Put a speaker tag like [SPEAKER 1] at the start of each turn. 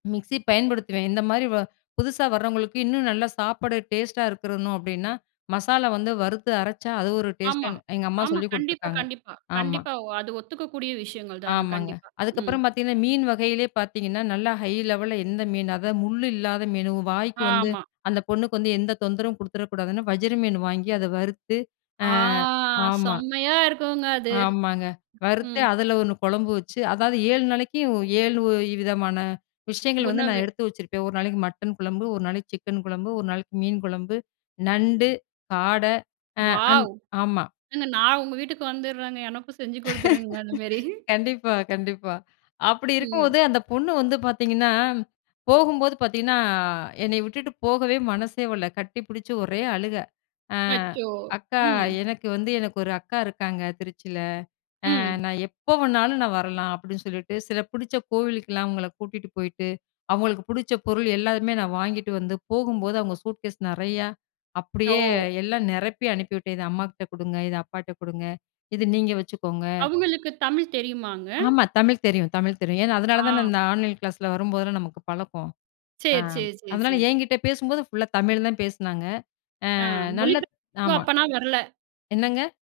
[SPEAKER 1] Mixie பயன்படுத்துவேன். இந்த மாரி வ புதுசா வர்றவங்களுக்கு இன்னும் நல்ல சாப்பிட டேஸ்ட்டா இருக்கணும் அப்படீன்னா, மசாலா வந்து வறுத்து அரைச்சா அது ஒரு
[SPEAKER 2] ஆமா,
[SPEAKER 1] டேஸ்ட்டுன்னு, எங்க அம்மா
[SPEAKER 2] ஆமா.
[SPEAKER 1] சொல்லிக்
[SPEAKER 2] கண்டிப்பா,
[SPEAKER 1] குடுத்துருக்காங்க.
[SPEAKER 2] கண்டிப்பா,
[SPEAKER 1] ஆமா.
[SPEAKER 2] கண்டிப்பா. வ் அது ஒத்துக்கக்கூடிய விஷயங்கள் தாங்க.
[SPEAKER 1] ஆமாங்க.
[SPEAKER 2] கண்டிப்பா. ம்
[SPEAKER 1] அதுக்கப்பறம் பாத்தீங்கன்னா, மீன் வகையிலே பாத்தீங்கன்னா, நல்லா ஹை லெவல்ல எந்த மீனு? அதாவது முள்ளு இல்லாத மீனு, வாய்க்கு வந்து
[SPEAKER 2] ஆமா.
[SPEAKER 1] அந்த பொண்ணுக்கு வந்து எந்த தொந்தரவும் குடுத்துற கூடாதுன்னு, வஜிர மீன் வாங்கி, அத வறுத்து அ
[SPEAKER 2] ஆ
[SPEAKER 1] ஆமா.
[SPEAKER 2] செம்மையா இருக்கும்ங்க அது.
[SPEAKER 1] ஆமாங்க. வறுத்து
[SPEAKER 2] ம்.
[SPEAKER 1] அதுல ஒண்ணு கொழம்பு வச்சு, அதாவது 7 நாளைக்கும், 7 விதமான விஷயங்கள் வந்து, நான்
[SPEAKER 2] உணவு.
[SPEAKER 1] எடுத்து வச்சிருப்பேன். ஒரு நாளைக்கு மட்டன் குழம்பு. ஒரு நாளைக்கு சிக்கன் குழம்பு. ஒரு நாளைக்கு மீன் குழம்பு. நண்டு, காடை, அ அந்
[SPEAKER 2] வாவ்!
[SPEAKER 1] ஆமா.
[SPEAKER 2] ஏங்க நான் உங்க வீட்டுக்கு வந்துடுறேங்க. எனக்கும் செஞ்சு குடுத்துருங்க, அந்த மேரி.
[SPEAKER 1] கண்டிப்பா, கண்டிப்பா. அப்படி
[SPEAKER 2] ம்.
[SPEAKER 1] இருக்கும்போது, அந்த பொண்ணு வந்து பாத்தீங்கன்னா, போகும்போது பாத்தீங்கன்னா, என்னய விட்டுட்டு போகவே மனசே வல்ல. கட்டிப்புடுச்சு ஒரே அழுக. அ
[SPEAKER 2] அச்சோ!
[SPEAKER 1] அக்கா,
[SPEAKER 2] ம்.
[SPEAKER 1] "எனக்கு வந்து எனக்கு ஒரு அக்கா இருக்காங்க, திருச்சியில. அ
[SPEAKER 2] ம்.
[SPEAKER 1] நா எப்ப வேணாலும் நா வரலாம்." அப்படீன்னு சொல்லிட்டு. சில பிடிச்ச கோவிலுக்கல்லாம் அவங்கள கூட்டிட்டு போயிட்டு, அவங்களுக்கு புடிச்ச பொருள் எல்லாமே நான் வாங்கிட்டு வந்து, போகும்போது அவங்க சூட்கேஸ் நெறையா, அப்படியே
[SPEAKER 2] ஓ!
[SPEAKER 1] எல்லாம் நெரப்பி அனுப்பிவிட்டேன். இத அம்மாகிட்ட குடுங்க. இத அப்பாட்ட குடுங்க. இத நீங்க வச்சுக்கோங்க.
[SPEAKER 2] அவுங்களுக்கு, தமிழ் தெரியுமாங்க?
[SPEAKER 1] ஆமா. தமிழ் தெரியும், தமிழ் தெரியும். ஏன்னா, அதனால
[SPEAKER 2] ஆ.
[SPEAKER 1] தான இந்த ஆன்லைன் கிளாஸில, வரும்போதெல்லாம் நமக்கு பழக்கம். அ
[SPEAKER 2] சரி, சரி, சரி, சே,
[SPEAKER 1] அதனால
[SPEAKER 2] சே.
[SPEAKER 1] என்கிட்ட பேசும்போது, ஃபுல்லா தமிழ்ல தான் பேசுனாங்க.
[SPEAKER 2] ஆ
[SPEAKER 1] அ
[SPEAKER 2] மொழி ப்
[SPEAKER 1] நல்லத்
[SPEAKER 2] [unintelligible]
[SPEAKER 1] ஆமா.
[SPEAKER 2] அப்பன்னா வரல.
[SPEAKER 1] என்னங்க?